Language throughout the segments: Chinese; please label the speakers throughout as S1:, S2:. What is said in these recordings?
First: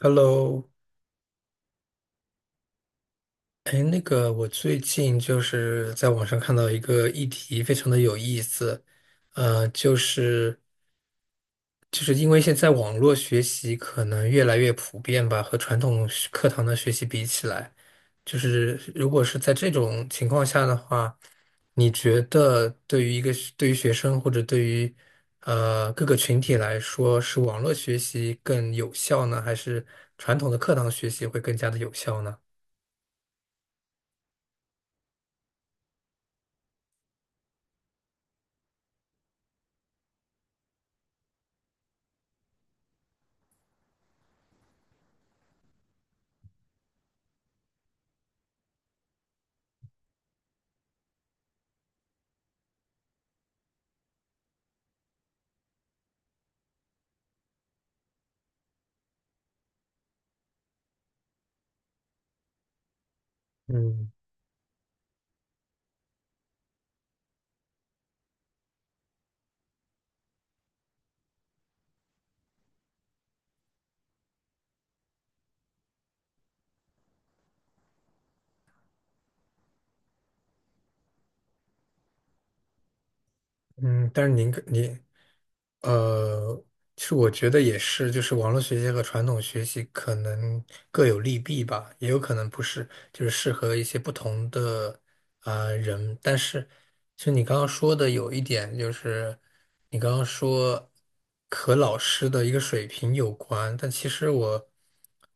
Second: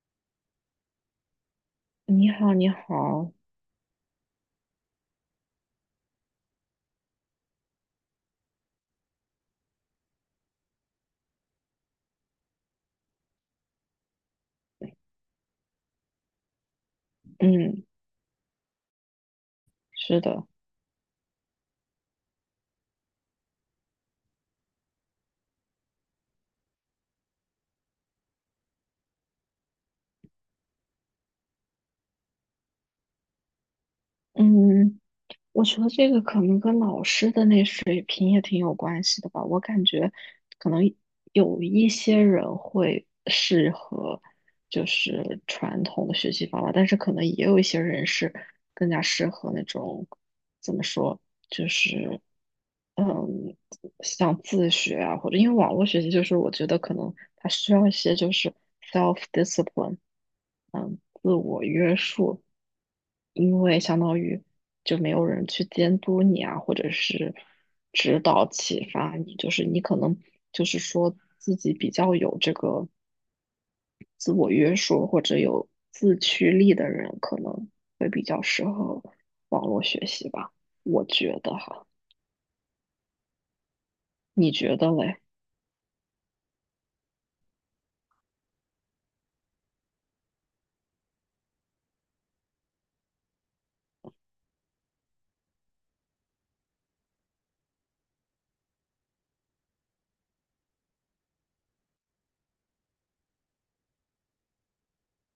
S1: Hello，
S2: 你好，你好，
S1: 哎，那个，我最近就是在网上看到一个议题，非常的有意思，呃，就是就是因为现在网络学习可能越来越普遍吧，和传统学课堂的学习比起来，
S2: 嗯，
S1: 就是如果是在这种
S2: 是
S1: 情况
S2: 的，
S1: 下的话，你觉得对于一个对于学生或者对于各个群体来说，是网络学习更有效呢，还是传统的课堂学习会更加的有效呢？
S2: 嗯，我觉得这个可能跟老师的那水平也挺有关系的吧。我感觉可能有一些人会适合就是传统的学习方法，但是可能也有一些人是更加适合那种怎么说，就是嗯，像自学啊，或者因为网络学习，就是我觉得可能他需要一些就是 self discipline。自我约束，因为相
S1: 嗯
S2: 当于就没有人去监督你啊，或者是指导启发你，就是你可能就是说自己比较有这个自我约束或者有自驱力的人，可能会比较适合网络学习吧，我觉得哈，
S1: 嗯，但是您
S2: 你
S1: 个
S2: 觉
S1: 您
S2: 得嘞？
S1: 呃，其实我觉得也是，就是网络学习和传统学习可能各有利弊吧，也有可能不是，就是适合一些不同的人。但是，其实你刚刚说的有一点就是，你刚刚说和老师的一个水平有关，但其实我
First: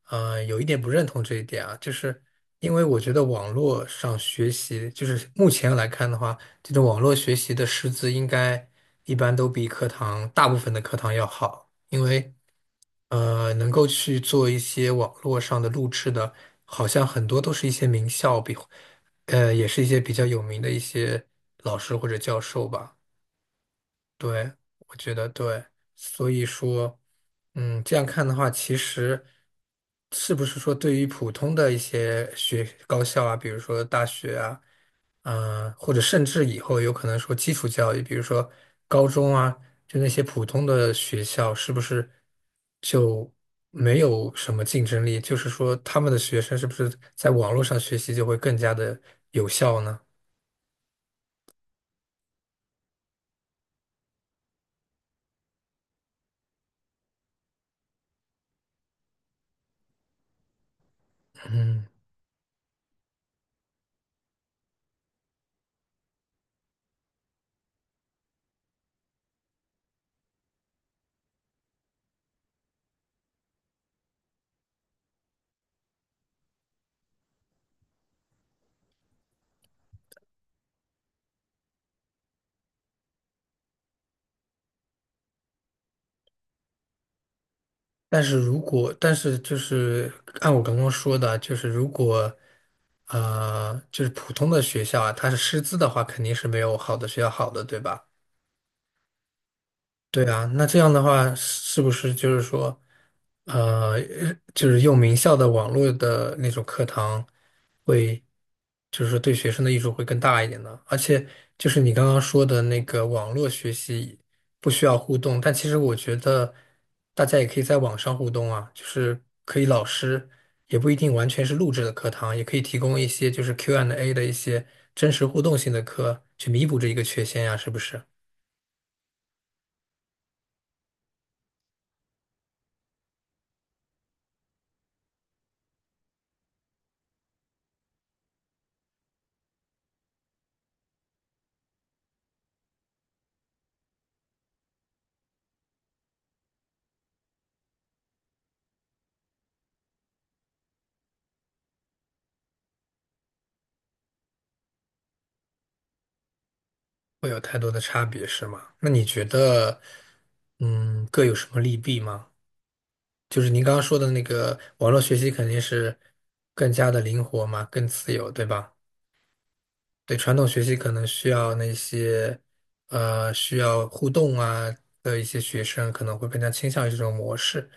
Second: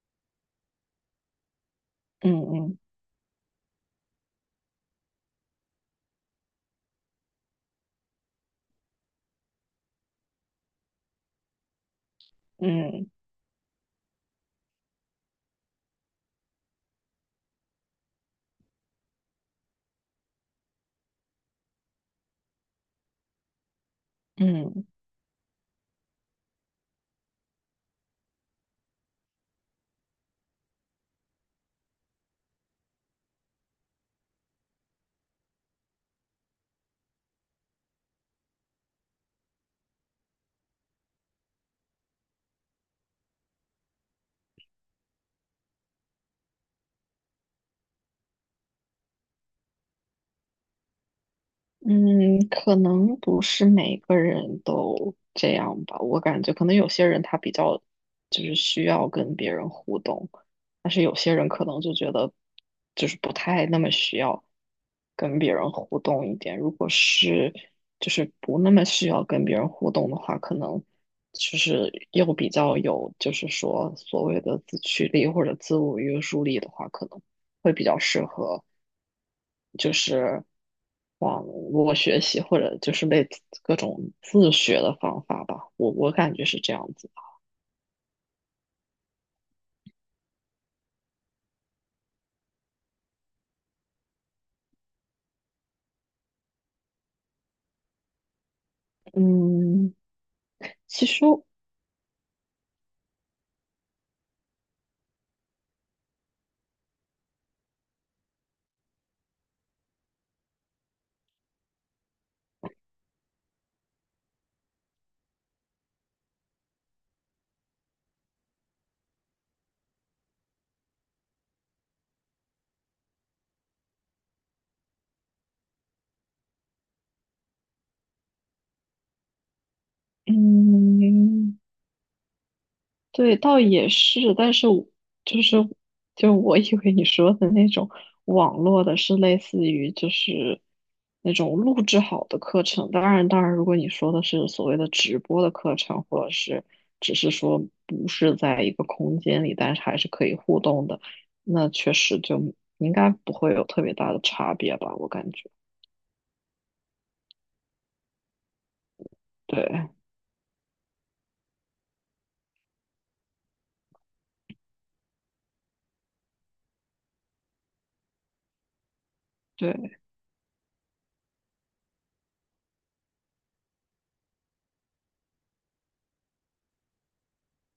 S1: 呃有一点不认同这一点啊，就是
S2: 嗯
S1: 因
S2: 嗯
S1: 为我觉得网络上学习，就是目前来看的话。这种网络学习的师资应该一般都比课堂大部分的课堂要好，因为
S2: 嗯
S1: 能够去做一些网络上的录制的，好像很多都是一些名校比，也是一些比较有名的一些老师或者教授吧。对，
S2: 嗯。
S1: 我觉得对，所以说，嗯，这样看的话，其实是不是说对于普通的一些学高校啊，比如说大学啊。或者甚至以后有可能说基础教育，比如说高中啊，就那些普通的学校，是不是就没有什么竞争力？就是说，他们的学生是不是在网络上学习就会更加的有效呢？
S2: 嗯，可能不是每个人都这样吧。我感觉可能有些人他比较就是需要跟别人互动，但是有些人可能
S1: 嗯，
S2: 就觉得就是不太那么需要跟别人互动一点。如果是就是不那么需要跟别人互动的话，可能就是又比较有就是说所谓的自驱力或者自我约束力的话，可能会比较适合。就是网络学习或者就是类似各种自学的方法吧，我感觉是这样子。
S1: 但是如果，但是就是按我刚刚说的，就是如果就是普通的学校啊，它是师资的话，肯定是没有好的学校好的，对吧？
S2: 嗯，
S1: 对啊，那这样的
S2: 其实
S1: 话，是不是就是说，呃，就是用名校的网络的那种课堂会，就是说对学生的益处会更大一点呢？而且就是你刚刚说的那个网络学习不需要互动，但其实我觉得大家也可以在网上互动啊，就是可以老师也不一定完全是录制的课堂，也可以提供一些就是 Q&A 的一些真实互动性的课，去弥补这一个缺陷呀，是不是？
S2: 嗯。对，倒也是，但是我就是就我以为你说的那种网络的是类似于就是那种录制好的课程，当然当然，如果你说的是所谓的直播的课程，或者是只是说不是在一个空间里，但是还是可以互动的，那确实就应该不会有特别大的差别吧，我感觉。
S1: 会有太多的差别，是吗？那你觉得，
S2: 对
S1: 嗯，各有什么利弊吗？就是您刚刚说的那个网络学习肯定是更加的灵活嘛，更自由，对吧？
S2: 对，
S1: 对，传统学习可能需要那些需要互动啊的一些学生可能会更加倾向于这种模式。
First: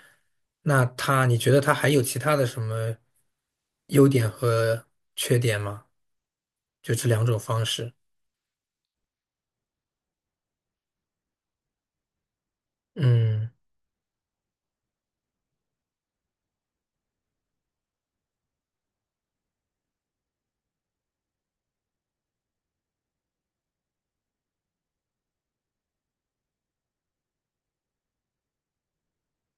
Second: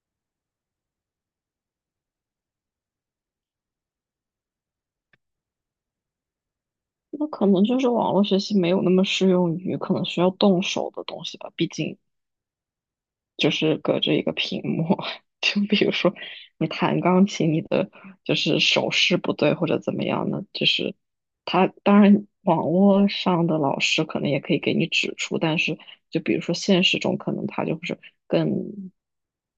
S1: 那他，你觉得他还有其他的什么优点和缺点吗？就这
S2: 那
S1: 两种
S2: 可能
S1: 方
S2: 就是
S1: 式。
S2: 网络学习没有那么适用于可能需要动手的东西吧，毕竟。就
S1: 嗯
S2: 是隔着一个屏幕。就比如说你弹钢琴，你的就是手势不对或者怎么样呢？就是他当然网络上的老师可能也可以给你指出，但是就比如说现实中，可能他就是更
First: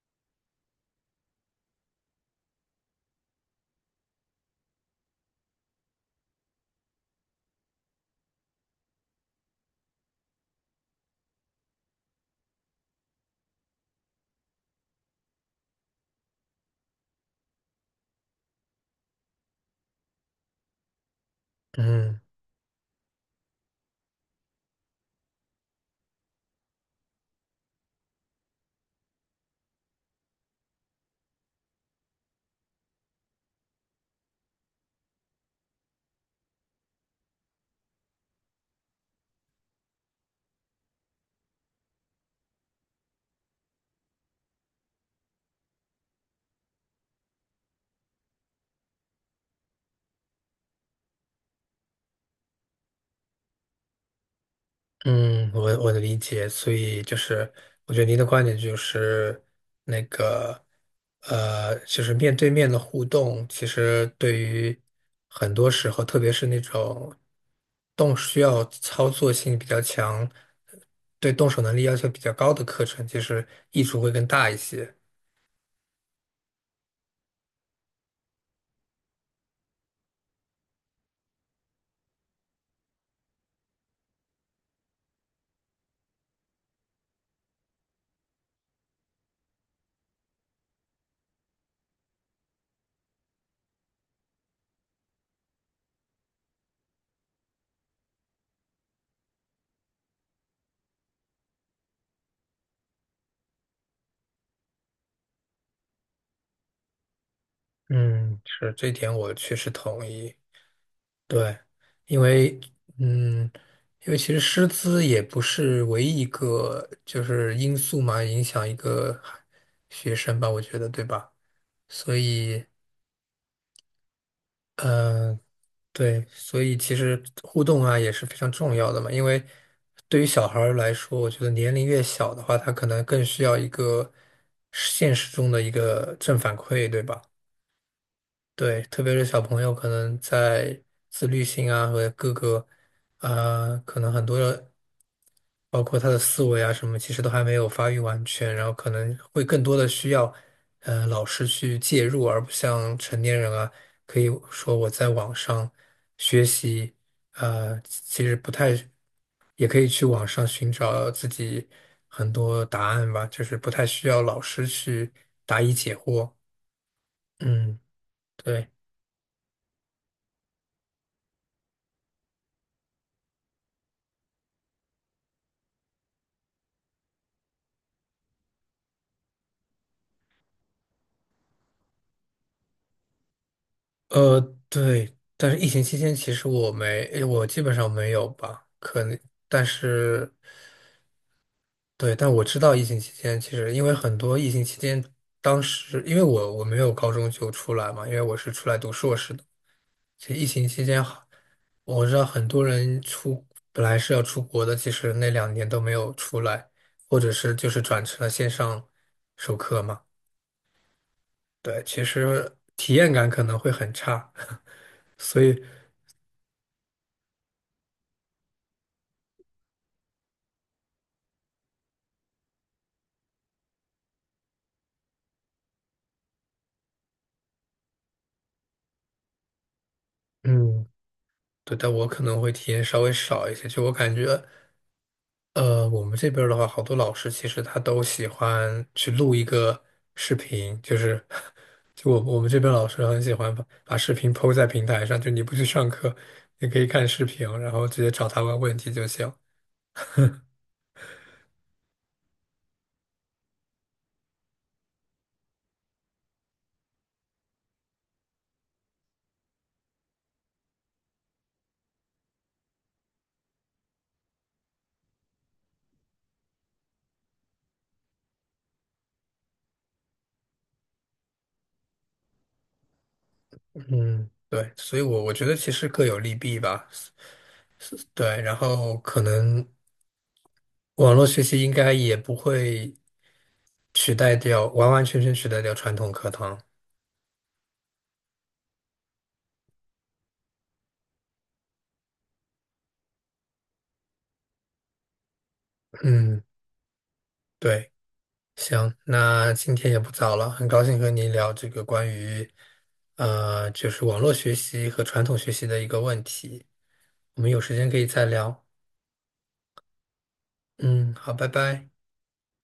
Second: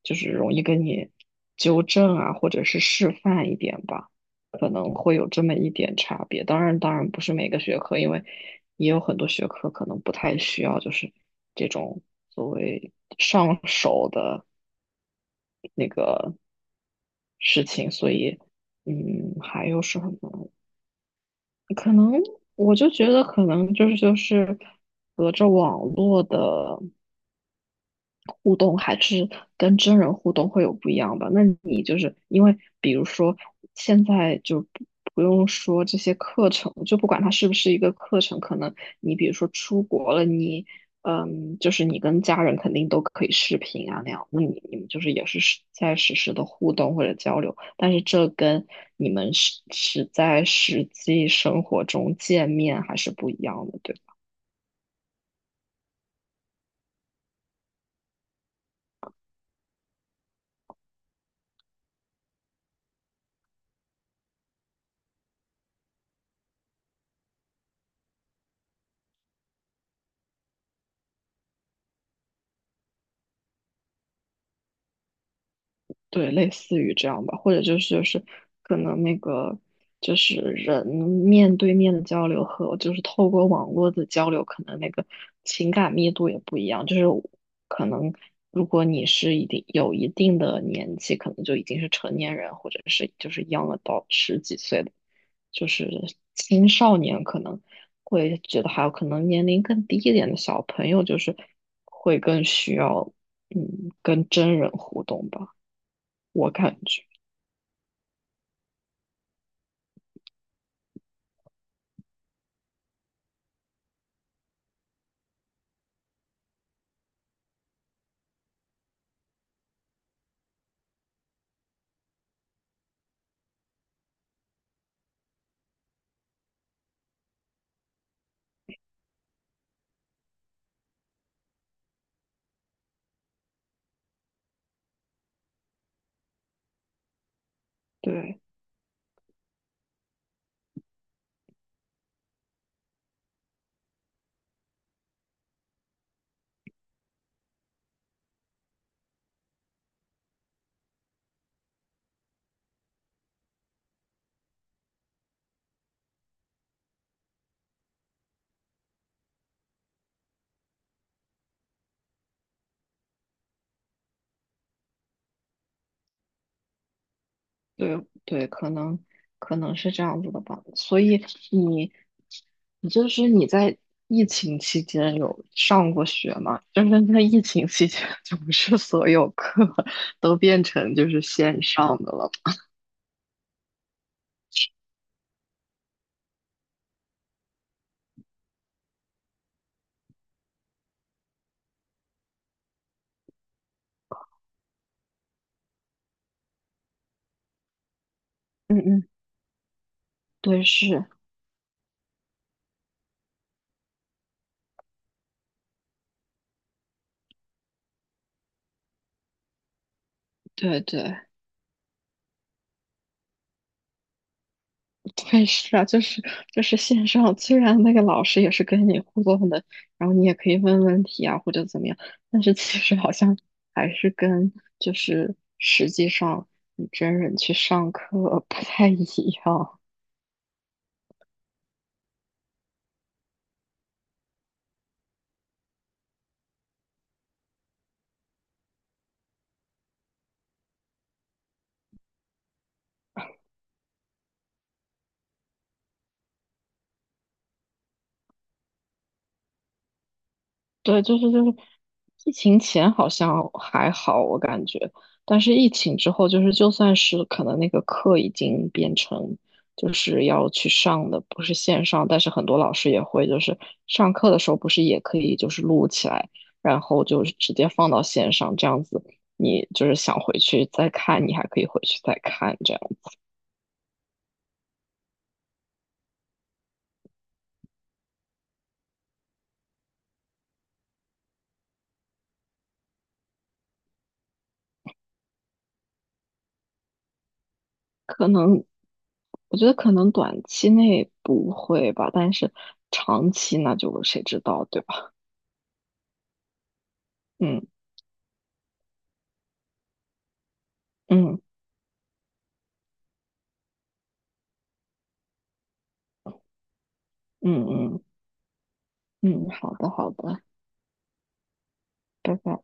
S2: 就是容易跟你纠正啊，或者是示范一点吧。可能会有这么一点差别。当然，当然不是每个学科，因为也有很多学科可能不太需要，就是这种所谓上手的那个事情，所以，还有什么？可
S1: 嗯。
S2: 能我就觉得，可能就是隔着网络的。互动还是跟真人互动会有不一样吧？那你就是因为，比如说现在就不用说这些课程，就不管它是不是一个课程，可能你比如说出国了，就是你跟家人肯定都可以视频啊那样，那你们就是也是实时的互动或者交流，但是这跟你们是在实际生活中见面还是不一样的，对吧。
S1: 嗯，我的理解，所以就是，我觉得您的观点就是那个，就是面对面的互动，其实对于很多时候，特别是那种动需要操作性比较强、对动手能力要求比较高的课程，其实益处会更大一些。
S2: 对，类似于这样吧，或者就是可能那个就是人面对面的交流和就是透过网络的交流，可能那个情感密度也不一样。就是可能如果你是一定有一定的年纪，可能就已经是成年人，或者是就是 young a d 十几岁的，就是青少年可能会觉得还有可能年龄更低一点的小朋友，就是会更需要跟真人互动吧。我感觉，
S1: 嗯，是，这一点我确实同意。对，因为嗯，因为其实师资也不是唯一一个就是因素嘛，影响一个学生吧，我觉得，对吧？所以，嗯、对，所以其实互动啊也是非常重要的嘛，因为对于小孩儿来说，我觉得年龄越小的话，他可能更需要一个现实中的一个正反馈，对吧？
S2: 对
S1: 对，特别是小朋友，可能在自律性啊和各个，可能很多的，包括他的思维啊什么，其实都还没有发育完全，然后可能会更多的需要，老师去介入，而不像成年人啊，可以说我在网上学习，其实不太，也可以去网上寻找自己很多答案吧，就是不太需要老师去答疑解惑。嗯，
S2: 对对，可
S1: 对。
S2: 能是这样子的吧。所以你你就是你在疫情期间有上过学吗？就是在疫情期间，就不是所有课 都变成就是线上的了。
S1: 呃，对，但是疫情期间其实我基本上没有吧，可能，但是对，但我知道疫情期间其实因为很多疫情期间，当时因为我没有高中就出来嘛，因为我是出来
S2: 嗯
S1: 读
S2: 嗯，
S1: 硕士的，其实疫
S2: 对，
S1: 情期间
S2: 是，
S1: 好，我知道很多人本来是要出国的，其实那两年都没有出来，或者是就是转成了线上授课嘛，
S2: 对对。
S1: 对，其实体验感可能会很差，所
S2: 对，
S1: 以。
S2: 是啊，就是线上，虽然那个老师也是跟你互动的，然后你也可以问问题啊，或者怎么样，但是其实好像还是跟就是实际上你真人去上课不太一样。
S1: 嗯，对，但我可能会体验稍微少一些。就我感觉，我们这边儿的话，好多老师其实他都喜欢去录一个视频，就是 就我们这边老师很喜欢把视频 p 在平台上，就你不去上课，你可以看视频，然后直接找他问问题就行。
S2: 对，就是疫情前好像还好，我感觉，但是疫情之后，就是就算是可能那个课已经变成就是要去上的，不是线上，但是很多老师也会就是上课的时候不是也可以就是录起来，然后就是直接放到线上，这样子你就是想回去再看，你还可以回去再看，这样
S1: 嗯，对，所以我觉得其实各有利弊吧。是对，然后可能网络学习应该也不会取代掉，完完全全取代掉传统课堂。
S2: 可能我觉得可能短期内不会吧，但是长期那就谁知道，对吧？
S1: 嗯，
S2: 嗯
S1: 对。行，那今天也不早了，很高兴和你
S2: 嗯。
S1: 聊这个关于，就是网络学习和传统学习的一个问题。我们有
S2: 嗯
S1: 时间可
S2: 嗯
S1: 以再聊。
S2: 嗯，好的好的，
S1: 嗯，好，拜拜。
S2: 拜拜。